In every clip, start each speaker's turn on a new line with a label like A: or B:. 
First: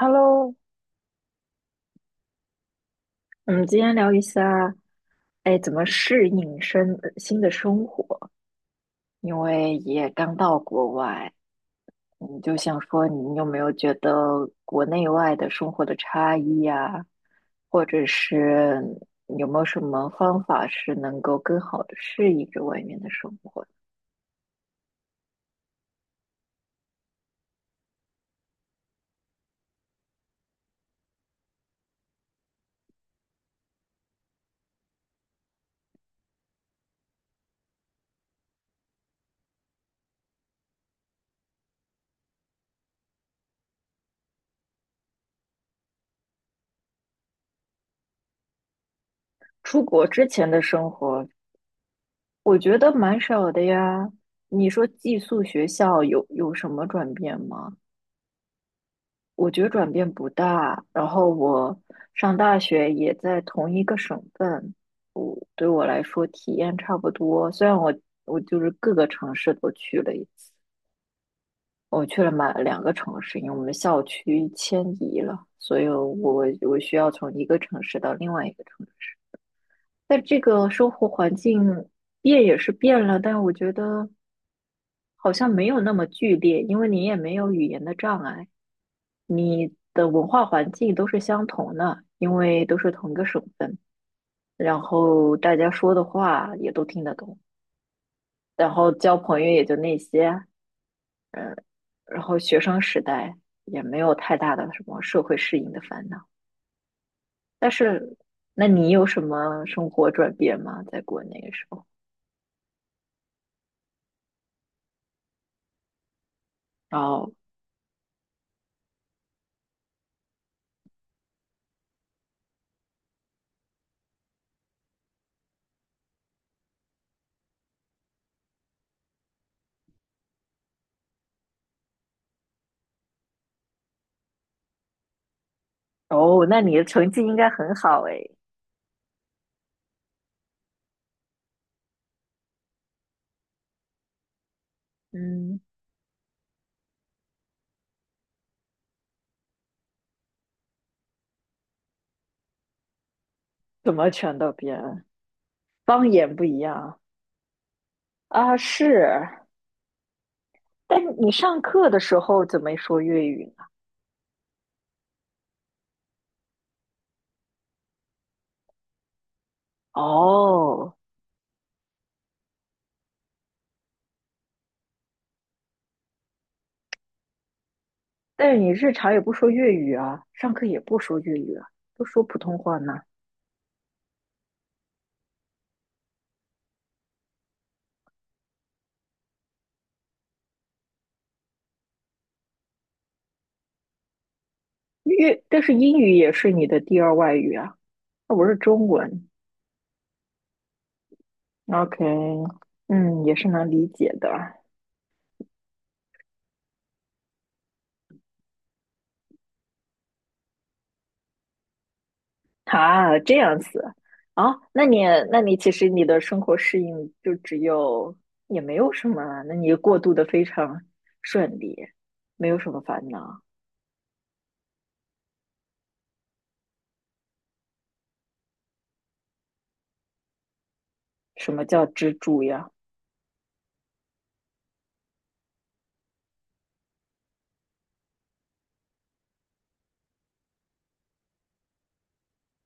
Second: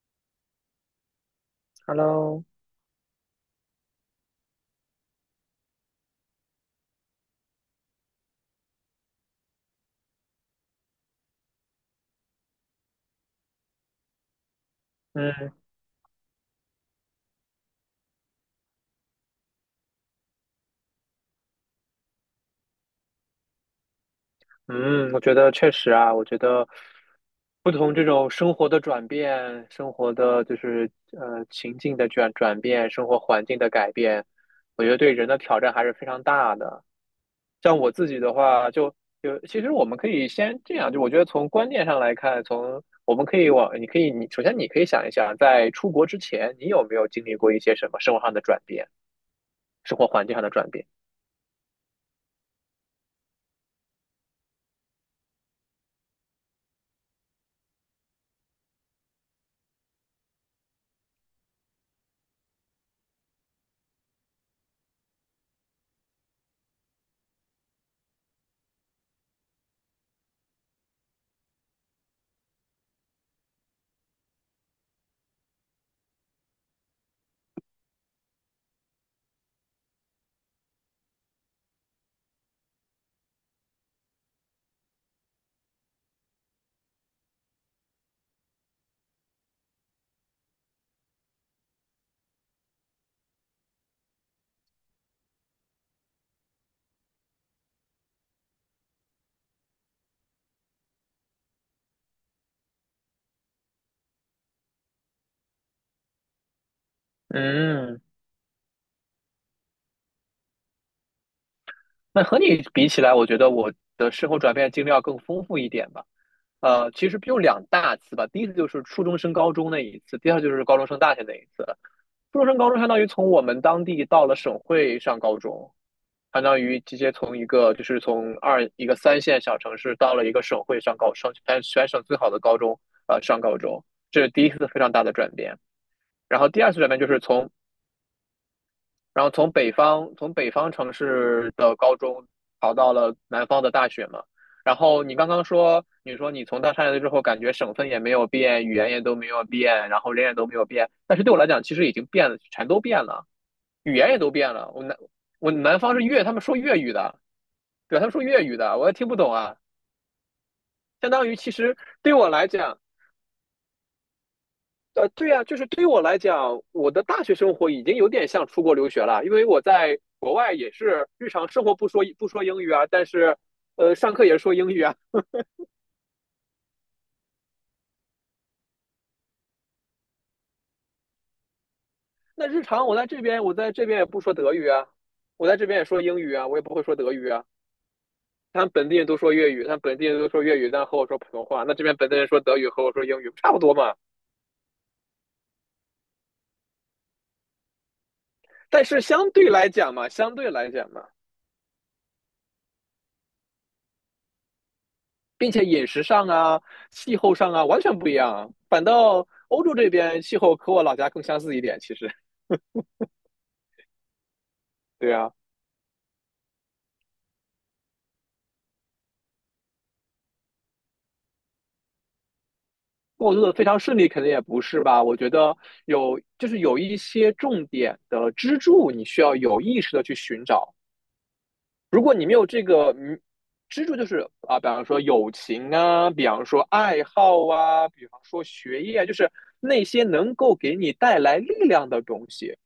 A: Hello，
B: Hello，
A: 我们今天聊一下，哎，怎么适应生呃新的生活？因为也刚到国外，你就想说，你有没有觉得国内外的
B: 嗯
A: 生活的差异呀、或者是有没有什么方法是能够更好的适应着外面的生活？
B: 嗯，我觉得确实啊，我觉得不同这种生活的转变，生活的就是情境的转变，生活环境的改变，我觉得对人的挑战还是非常大的。像我自己的话，就其实我们可以先这样，就我觉得从观念上来看，从我们可以往你可以你首先你可以想一想，在出国之前，你有没有经历过一些什么生活上的转变，
A: 出
B: 生活
A: 国
B: 环
A: 之
B: 境上的
A: 前的
B: 转变？
A: 生活，我觉得蛮少的呀。你说寄宿学校有什么转变吗？我觉得转变不大。然后我上大学也在同一个省份，我对我来说体验差不多。虽然我我各个城市都去了一次，我去了满两个城市，因为我们校区迁移了，所以我需要从一个城市到另外一个城市。但这个生活环境变也是变了，但我觉得好像没有那么剧烈，因为你也没有语言的障碍。你的文化环境都是相同的，因为都是同一个省份，然后大家说的话也都听得懂，然后交朋友也就那些，然后学生时代也没有太大的什么社会适应的烦恼。但
B: 嗯。
A: 是，那你有什么生活转变吗？在国内的时候？
B: 那和你比起来，我觉得我的生活转变经历要更丰富一点吧。其实
A: 哦
B: 有两大次吧，第一次就是初中升高中那一次，第二就是高中升大学那一次。初中升高中相当于从我们当地到了省会上高中，相当于直接从一个就是从二一个三线小城市到了一个省会上全省最好的高中，上高中，这是第一次非常大的转变。然
A: 哦，
B: 后
A: 那
B: 第二
A: 你
B: 次
A: 的
B: 转变就
A: 成
B: 是
A: 绩应该很好诶。
B: 从北方城市的高中考到了南方的大学嘛。然后你刚刚
A: 嗯，
B: 说，你说你从大山来了之后，感觉省份也没有变，语言也都没有变，然后人也都没有变。但是对我来讲，其实已经变了，全都变了，
A: 怎
B: 语
A: 么
B: 言也都
A: 全都
B: 变了。
A: 变了？
B: 我南方是
A: 方
B: 粤，他
A: 言
B: 们
A: 不
B: 说
A: 一
B: 粤语
A: 样。
B: 的，对，他们说粤
A: 啊，
B: 语的，我也听不懂
A: 是。
B: 啊。
A: 但
B: 相当
A: 你
B: 于其
A: 上
B: 实
A: 课的
B: 对
A: 时
B: 我
A: 候
B: 来
A: 怎么
B: 讲，
A: 说粤语？
B: 对呀，就是对于我来讲，我的大学生活已经有点像出国留学了，因为我在国外也
A: 哦，
B: 是日常生活不说英语啊，但是，上课也是说英语啊。
A: 但是你日常也不说粤语啊，上课也不说粤语啊，都说 普
B: 那
A: 通
B: 日
A: 话
B: 常
A: 呢。
B: 我在这边，我在这边也不说德语啊，我在这边也说英语啊，我也不会说德语啊。他们本地人都说粤语，他们本地人都说粤语，但和我说普通话。那这边本地人说德语和我说英语，差不多嘛。
A: 粤，但是英语也是你的第二外语啊，那我是
B: 但
A: 中
B: 是
A: 文。
B: 相对来讲嘛，相对来讲嘛，
A: OK，嗯，也是能理解的。
B: 并且饮食上啊、气候上啊完全不一样啊。反倒欧洲这边气候和我老家更相似一点，其实
A: 啊，这样子。啊，那你
B: 对啊。
A: 其实你的生活适应就只有也没有什么啊那你过渡的非常顺利，没有什么烦
B: 过
A: 恼。
B: 渡的非常顺利，肯定也不是吧？我觉得就是有一些重点的支柱，你需要有意识的去寻找，
A: 什么叫
B: 如
A: 支
B: 果你没
A: 柱
B: 有这
A: 呀？
B: 个支柱，就是啊，比方说友情啊，比方说爱好啊，比方说学业啊，就是那些能够给你带来力量的东西。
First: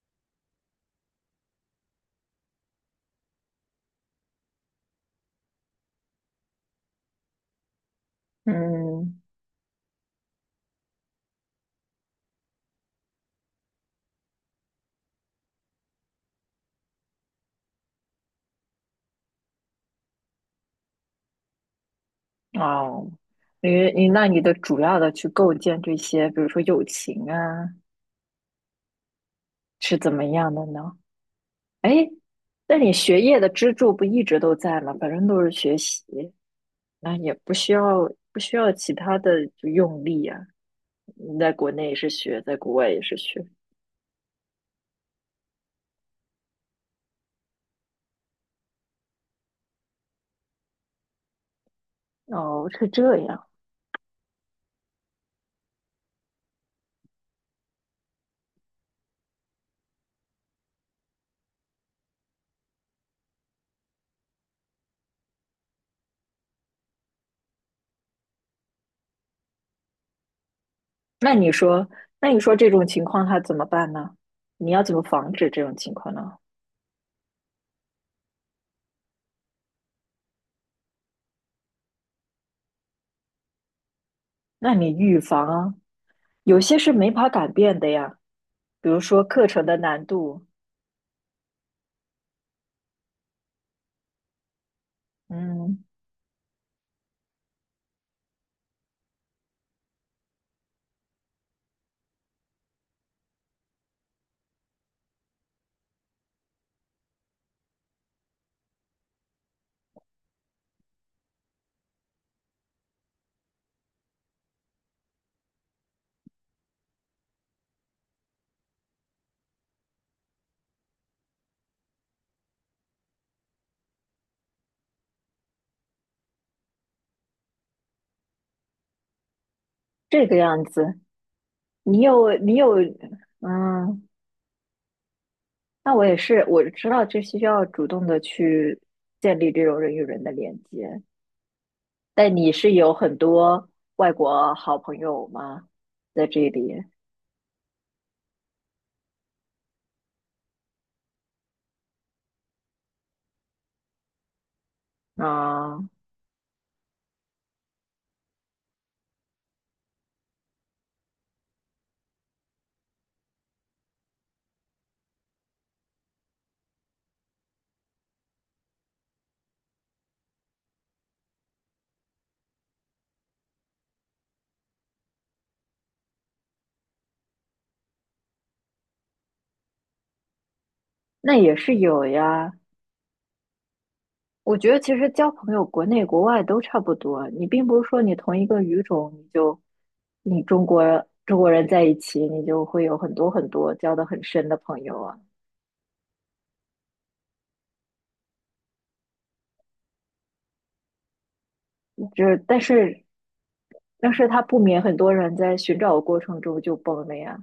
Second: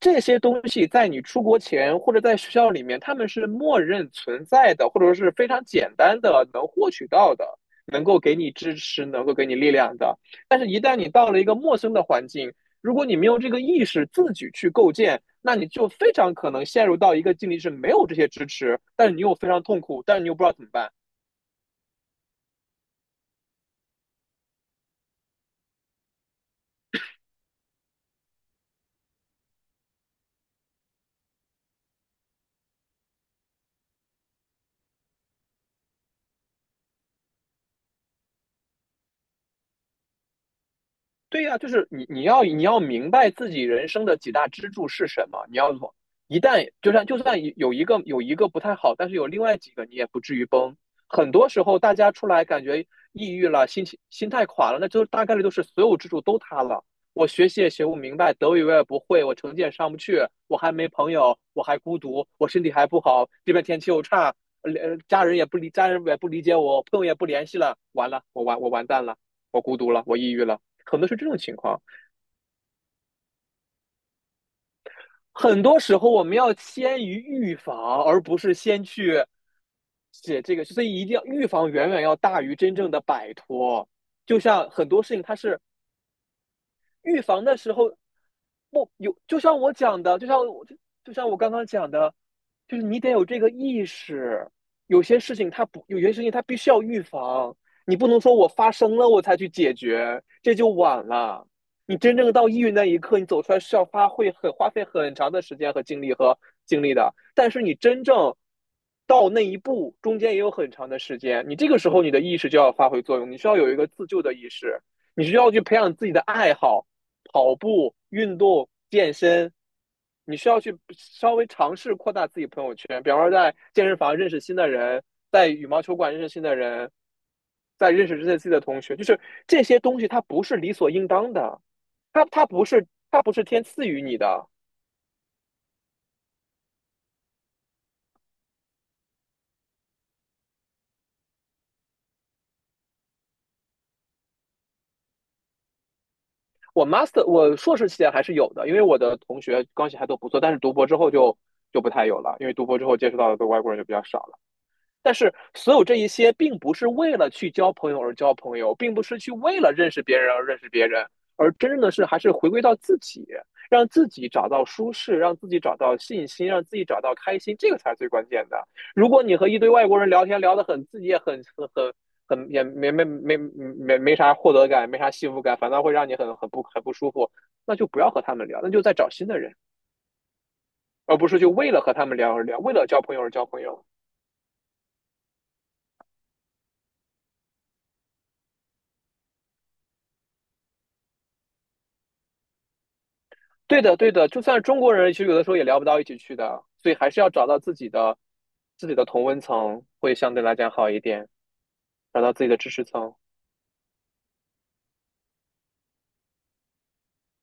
B: 这些东西在你出国前或者在学校里面，他们是默认存在的，或者说是非常简单的能获取到的，能够给你支持，
A: 嗯。
B: 能够给你力量的。但是，一旦你到了一个陌生的环境，如果你没有这个意识，自己去构建，那你就非常可能陷入到一个境地，是没有这些支持，但是你又非常痛苦，但是你又不知道怎么办。
A: 哦，那你的主要的去构建这些，比如说友情啊，是怎么样的呢？哎，那你学业的支柱不一直都在吗？反正都是学习，那也不需要其他的就用力啊。你
B: 对
A: 在
B: 呀，啊就
A: 国
B: 是
A: 内也
B: 你
A: 是
B: 你
A: 学，
B: 要
A: 在
B: 你
A: 国
B: 要
A: 外也
B: 明
A: 是
B: 白
A: 学。
B: 自己人生的几大支柱是什么，你要从一旦就算有一个不太好，但是有另外几个你也不至于崩。很多时候大家出来感
A: 哦，
B: 觉
A: 是这
B: 抑
A: 样。
B: 郁了，心态垮了，那就大概率都是所有支柱都塌了。我学习也学不明白，德语我也不会，我成绩也上不去，我还没朋友，我还孤独，我身体还不好，这边天气又差，家人也不理，家人也不理解我，朋友也不联系了，完了，我完蛋了，我孤独了，我抑郁了。可能是这
A: 那
B: 种
A: 你
B: 情况。
A: 说，那你说这种情况他怎么办呢？你要怎么防止这
B: 很
A: 种
B: 多
A: 情
B: 时候
A: 况
B: 我
A: 呢？
B: 们要先于预防，而不是先去写这个，所以一定要预防远远要大于真正的摆脱。就像
A: 那你
B: 很多事
A: 预
B: 情，它
A: 防
B: 是
A: 啊，有些是没
B: 预
A: 法
B: 防
A: 改
B: 的时
A: 变的
B: 候，
A: 呀，比
B: 不
A: 如
B: 有
A: 说
B: 就
A: 课
B: 像
A: 程
B: 我
A: 的
B: 讲
A: 难
B: 的，就
A: 度。
B: 像我就像我刚刚讲的，就是你得有这个意识，有些事情它
A: 嗯，
B: 不，有些事情它必须要预防，你不能说我发生了我才去解决，这就晚了。你真正到抑郁那一刻，你走出来是要花费很长的时间和精力的，但是你真正。到那一步中间也有很长的时间，你这个时候你的意识就要发挥作用，你需要有一个自救的意识，你需要去培养自己的爱好，跑步、运动、健身，你需要去稍微尝试扩大自己朋友圈，比方说在健身房认识新的人，在羽毛球馆认识新的人，在认识这些自己的同学，就是这些东西它
A: 这个
B: 不是
A: 样
B: 理所
A: 子，
B: 应当的，
A: 你
B: 它
A: 有
B: 它
A: 你
B: 不
A: 有，
B: 是它不是天赐予
A: 嗯，
B: 你的。
A: 那我也是，我知道这需要主动的去建立这种人与人的连接。但你是有很多外国好朋友吗？在这里。
B: 我 master 我硕士期间还是有的，因为我的同学关系还都不错，但是读博之后就不太有了，因为读博之后接触到的外国人就比较少了。但是所
A: 啊，
B: 有这一些，并不是为了去交朋友而交朋友，并不是去为了认识别人而认识别人，而真正的是还是回归到自己，让自己找到舒适，让自己找到信心，让自己找到开心，这个才是最关键的。如果你和一堆外国人聊天聊得很，自己也很很很很也没没没没没啥获得感，没啥幸福感，反倒会让你很不舒服，那就不要和他们聊，那就再找新的人，而不
A: 那
B: 是就
A: 也
B: 为
A: 是
B: 了和
A: 有
B: 他们聊而
A: 呀。
B: 聊，为了交朋友而交朋友。
A: 我觉得其实交朋友，国内国外都差不多。你并不是说你同一个语种，你就你中国人在一起，你就会有很多很多
B: 对
A: 交
B: 的，
A: 的
B: 对
A: 很
B: 的，就
A: 深的
B: 算
A: 朋
B: 中国
A: 友
B: 人，
A: 啊。
B: 其实有的时候也聊不到一起去的，所以还是要找到自己的同温层，会相对来讲好一点，找
A: 就
B: 到
A: 是
B: 自己的
A: 但
B: 知识
A: 是
B: 层。
A: 但是他不免很多人在寻找的过程中就崩了呀。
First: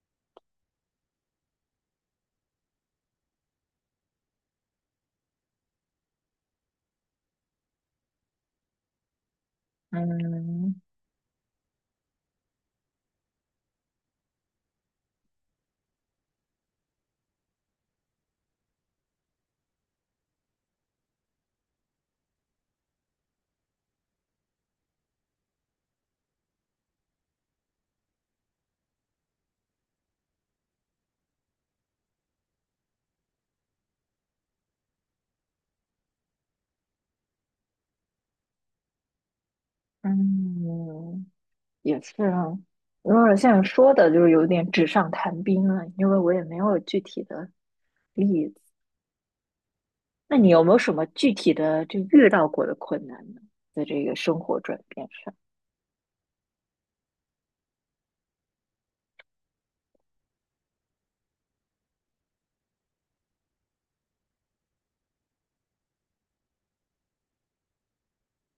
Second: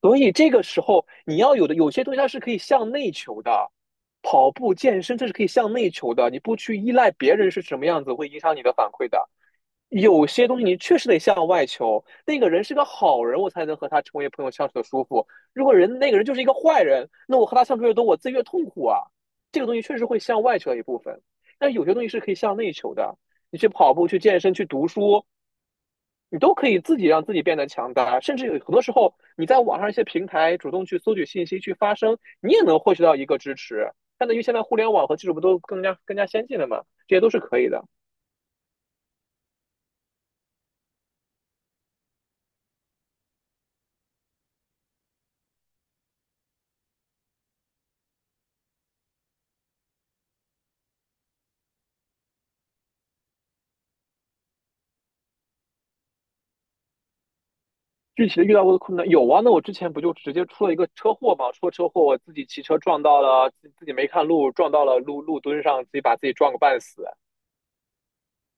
B: 所以这个时候，你要有的有些东西它是可以向内求的，跑步、健身这是可以向内求的，你不去依赖别人是什么样子，会影响你的反馈的。有些东西
A: 嗯
B: 你确实得向外求，那个人是个好人，我才能和他成为朋友相处的舒服。如果那个人就是一个坏人，那我和他相处越多，我自己越痛苦啊。这个东西确实会向外求一部分，但有些东西是可以向内求的。你去跑步、去健身、去读书，你都可以自己让自己变得强大。甚至有很多时候，你在网上一些平台主动去搜取信息、去发声，你也能获取到一个支持。相当于现在互联网和技术不都更加先进了嘛？这些都是可以的。
A: 嗯，也是啊，有点像说的，就是有点纸上谈兵了，因为我也没有具体的例子。那你有没有什么具体的就遇到过的困难呢？在这个生活转变上。
B: 具体的遇到过的困难有啊，那我之前不就直接出了一个车祸嘛？出了车祸，我自己骑车撞到了，自己没看路，撞到了路墩上，自己把自己撞个半死。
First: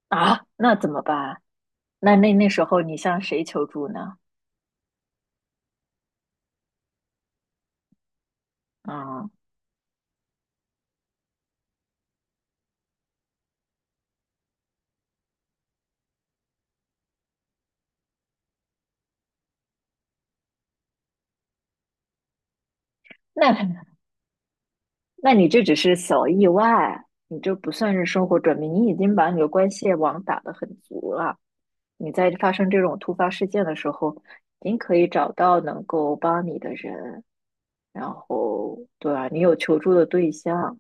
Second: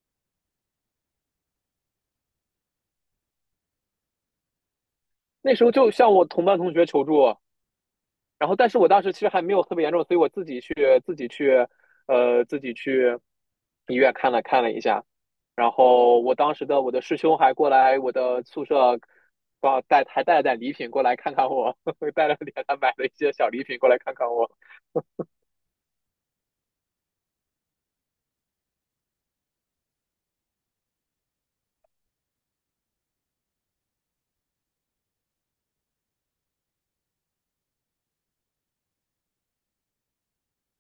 A: 啊，那怎么办啊？那时候你向谁求助呢？
B: 那时候就向我同班同学求助，然后但是我当时其
A: 啊、
B: 实还没有特别严重，所以我自己去自己去呃自己去医院看了一下，然后我当时的我的师兄还过来我的宿舍，带了点礼品过来看看我，呵呵带了点他买了一些小
A: 那
B: 礼品 过来看看我，
A: 那你这只是小意外，你这不算是生活转变，你已经把你的关系网打得很足了。你在发生这种突发事件的时候，您可以找到能够帮你的人，然后对吧？你有求助的对象，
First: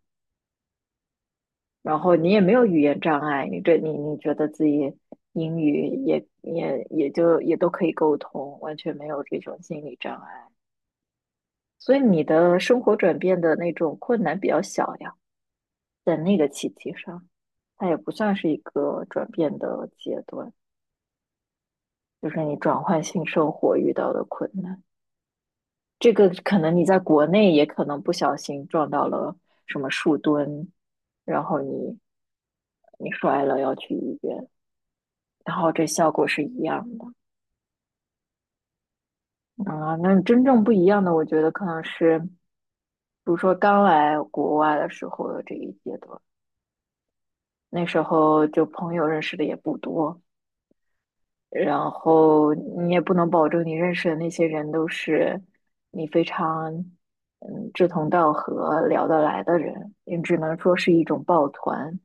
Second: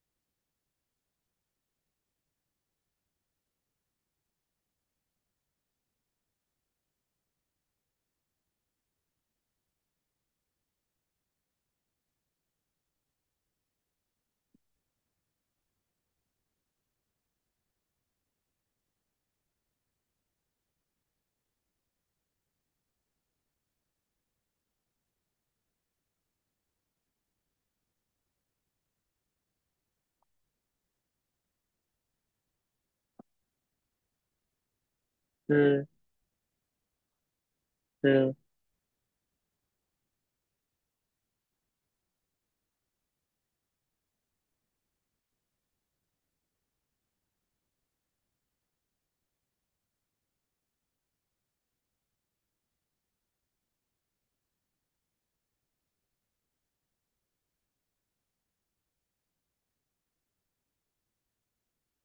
A: 然后你也没有语言障碍，你这你你觉得自己英语也也也就也都可以沟通，完全没有这种心理障碍，所以你的生活转变的那种困难比较小呀，在那个契机上，它也不算是一个转变的阶段，就是你转换性生活遇到的困难。这个可能你在国内也可能不小心撞到了什么树墩，然后你摔了要去医院，然后这
B: 嗯
A: 效果是一样的
B: 嗯。
A: 啊。那真正不一样的，我觉得可能是，比如说刚来国外的时候的这一阶段，那时候就朋友认识的也不多，然后你也不能保证你认识的那些人都是你非常志同道合、聊得来的人，你只能说是一种抱团，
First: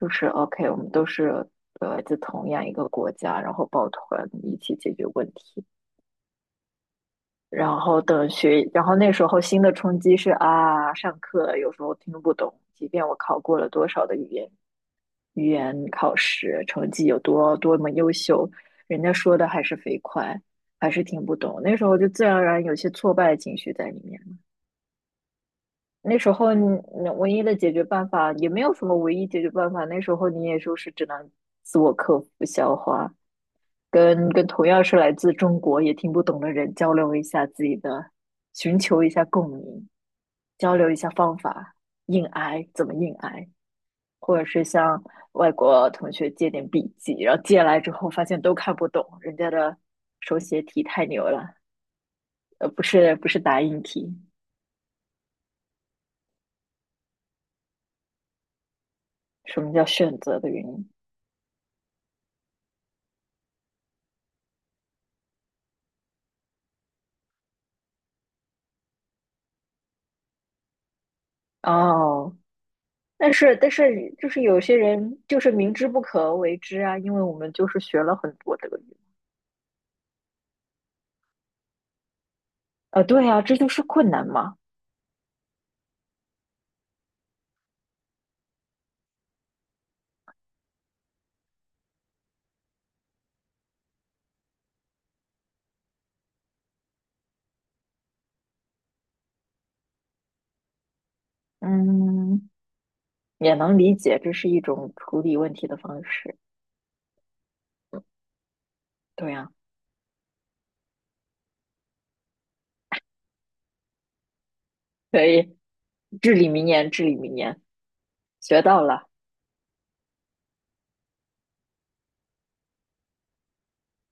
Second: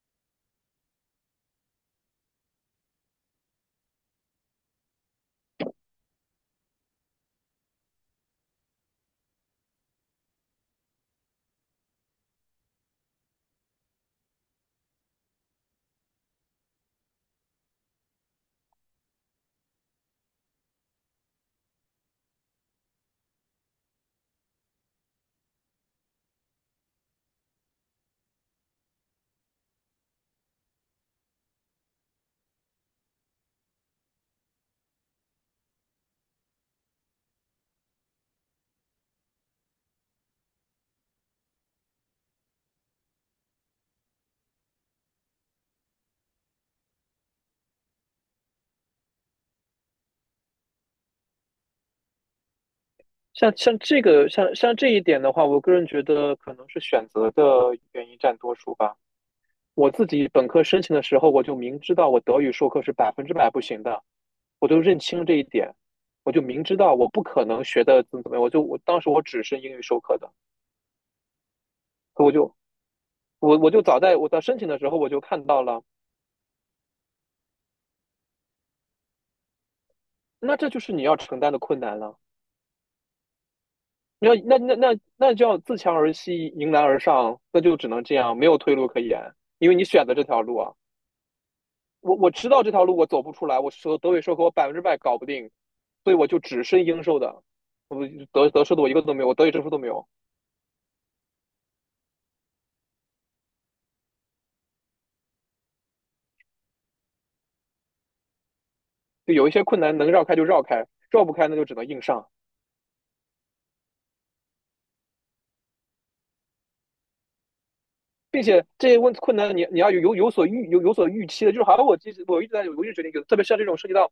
A: 就是 OK，我们都是来自同样一个国家，然后抱团一起解决问题。然后等学，然后那时候新的冲击是啊，上课有时候听不懂，即便我考过了多少的语言。语言考试成绩有多么优秀，人家说的还是飞快，还是听不懂。那时候就自然而然有些挫败的情绪在里面。那时候你唯一的解决办法也没有什么唯一解决办法，那时候你也就是只能自我克服、消化，跟同样是来自中国也听不懂的人交流一下自己的，寻求一下共鸣，交流一下方法，硬挨怎么硬挨。或者是向外国同学借点笔记，然后借来之后发现都看不懂，人家的手写体太牛了，不是
B: 像
A: 打
B: 像
A: 印
B: 这
A: 体，
B: 个像像这一点的话，我个人觉得可能是选择的原因占多数吧。
A: 什么叫
B: 我自
A: 选
B: 己
A: 择
B: 本
A: 的
B: 科
A: 原
B: 申
A: 因？
B: 请的时候，我就明知道我德语授课是百分之百不行的，我就认清这一点，我就明知道我不可能学的怎么怎么样，我就我当时我只是英语授课的，我
A: 哦，
B: 就
A: 但是但
B: 我就早
A: 是
B: 在
A: 就
B: 我在
A: 是
B: 申
A: 有
B: 请
A: 些
B: 的时候我
A: 人
B: 就
A: 就
B: 看
A: 是
B: 到
A: 明
B: 了，
A: 知不可为之啊，因为我们就是学了很多德语，
B: 那这就是你要承担的困难了。
A: 对啊，这就是困难
B: 你要
A: 嘛，
B: 那那那那就要自强而息，迎难而上，那就只能这样，没有退路可言，因为你选择这条路啊。我知道这条路我走不出来，我说德语说和我百分之百搞不定，所以我就只申英授的，德授的我一个都没有，我德语证书都没有，
A: 嗯，也能理解，这是一种处理问题的方式，对
B: 就
A: 呀、啊，
B: 有一些困难能绕开就绕开，绕不开那就只能硬上。
A: 可以，至理名言，至理名言，
B: 并
A: 学
B: 且
A: 到
B: 这些
A: 了，
B: 困难你要有所预期的，就是好像我其实我一直在我一直决定，特别是像这种涉及到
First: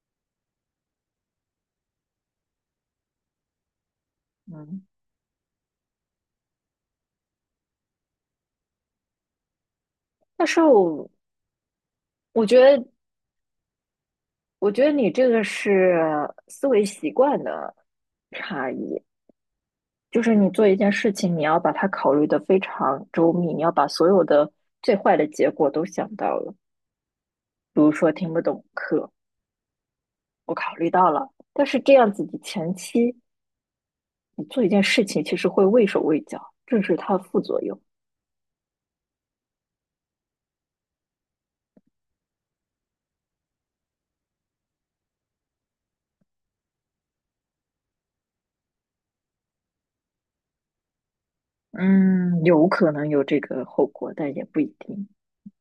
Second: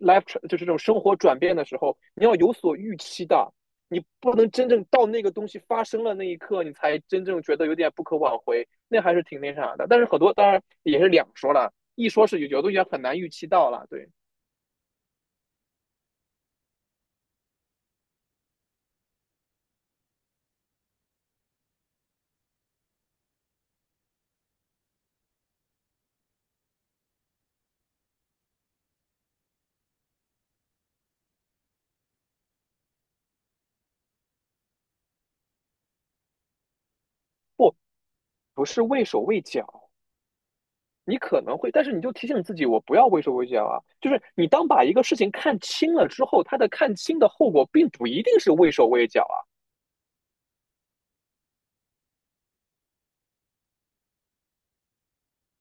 B: life 就是这种生活转变的时候，你要有所预期的，你不能真
A: 嗯。
B: 正到那个东西发生了那一刻，你才真正觉得有点不可挽回，那还是挺那啥的。但是很多
A: 但
B: 当
A: 是
B: 然也
A: 我
B: 是两说了，一说是
A: 我觉
B: 有的东西
A: 得，
B: 很难预期到了，对，
A: 我觉得你这个是思维习惯的差异，就是你做一件事情，你要把它考虑的非常周密，你要把所有的最坏的结果都想到了。比如说听不懂课，我考虑到了，但是这样子你前期你做一件事情，其实会畏手畏脚，这是它的副作
B: 不
A: 用。
B: 不是畏手畏脚，你可能会，但是你就提醒自己，我不要畏手畏脚啊。就是你当把一个事情看清了之后，它的看清的后果并不一定是畏手畏脚啊。
A: 嗯，有可能有这个后果，但也不一定。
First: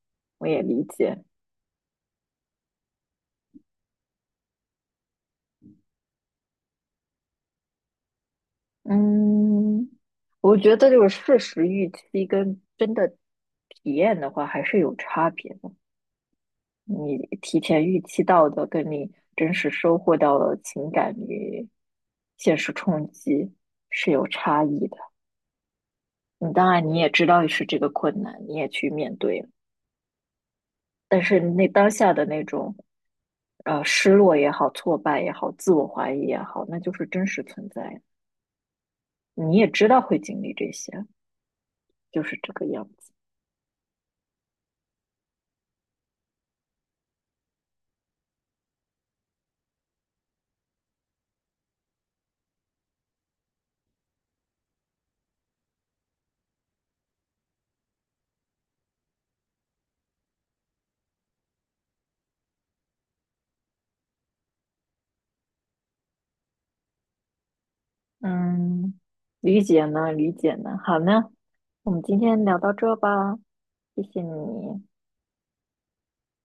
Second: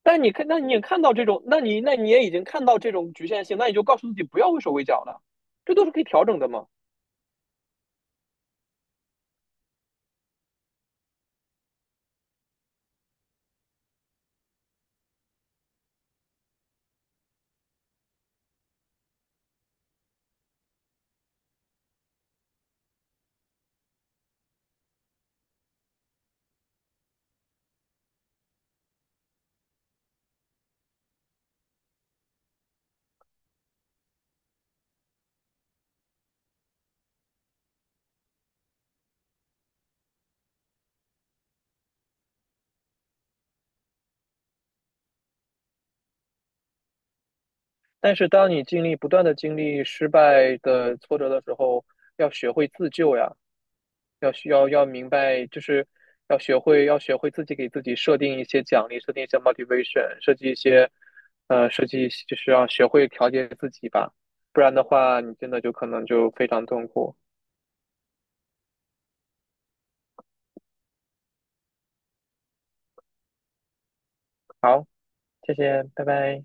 B: 但你看，
A: 我也理解。
B: 那你也已经看到这种局限性，那你就告诉自己不要畏手畏脚了，这都是可以调整的嘛。
A: 嗯，我觉得就是事实预期跟真的体验的话还是有差别的。你提前预期到的，跟你真实收获到的情感与现实冲击是有差异的。你当然你也知道是这个困难，你也去面对了，但是那当下的那种失落也好、挫败也好、自我怀疑也好，那就是真实存在的你也知道会经历这些，就是这个样子。
B: 但是当你不断的经历失败的挫折的时候，要学会自救呀。要需要要明白，就是要学会自己给自己设定一些奖励，设定一些 motivation，设计一些就是要学会调节自己吧，不然的话，你真的就可能就非常痛苦。
A: 嗯，理解呢，理解呢。好呢，我们今天聊到这吧，谢谢你，
B: 谢谢，拜拜。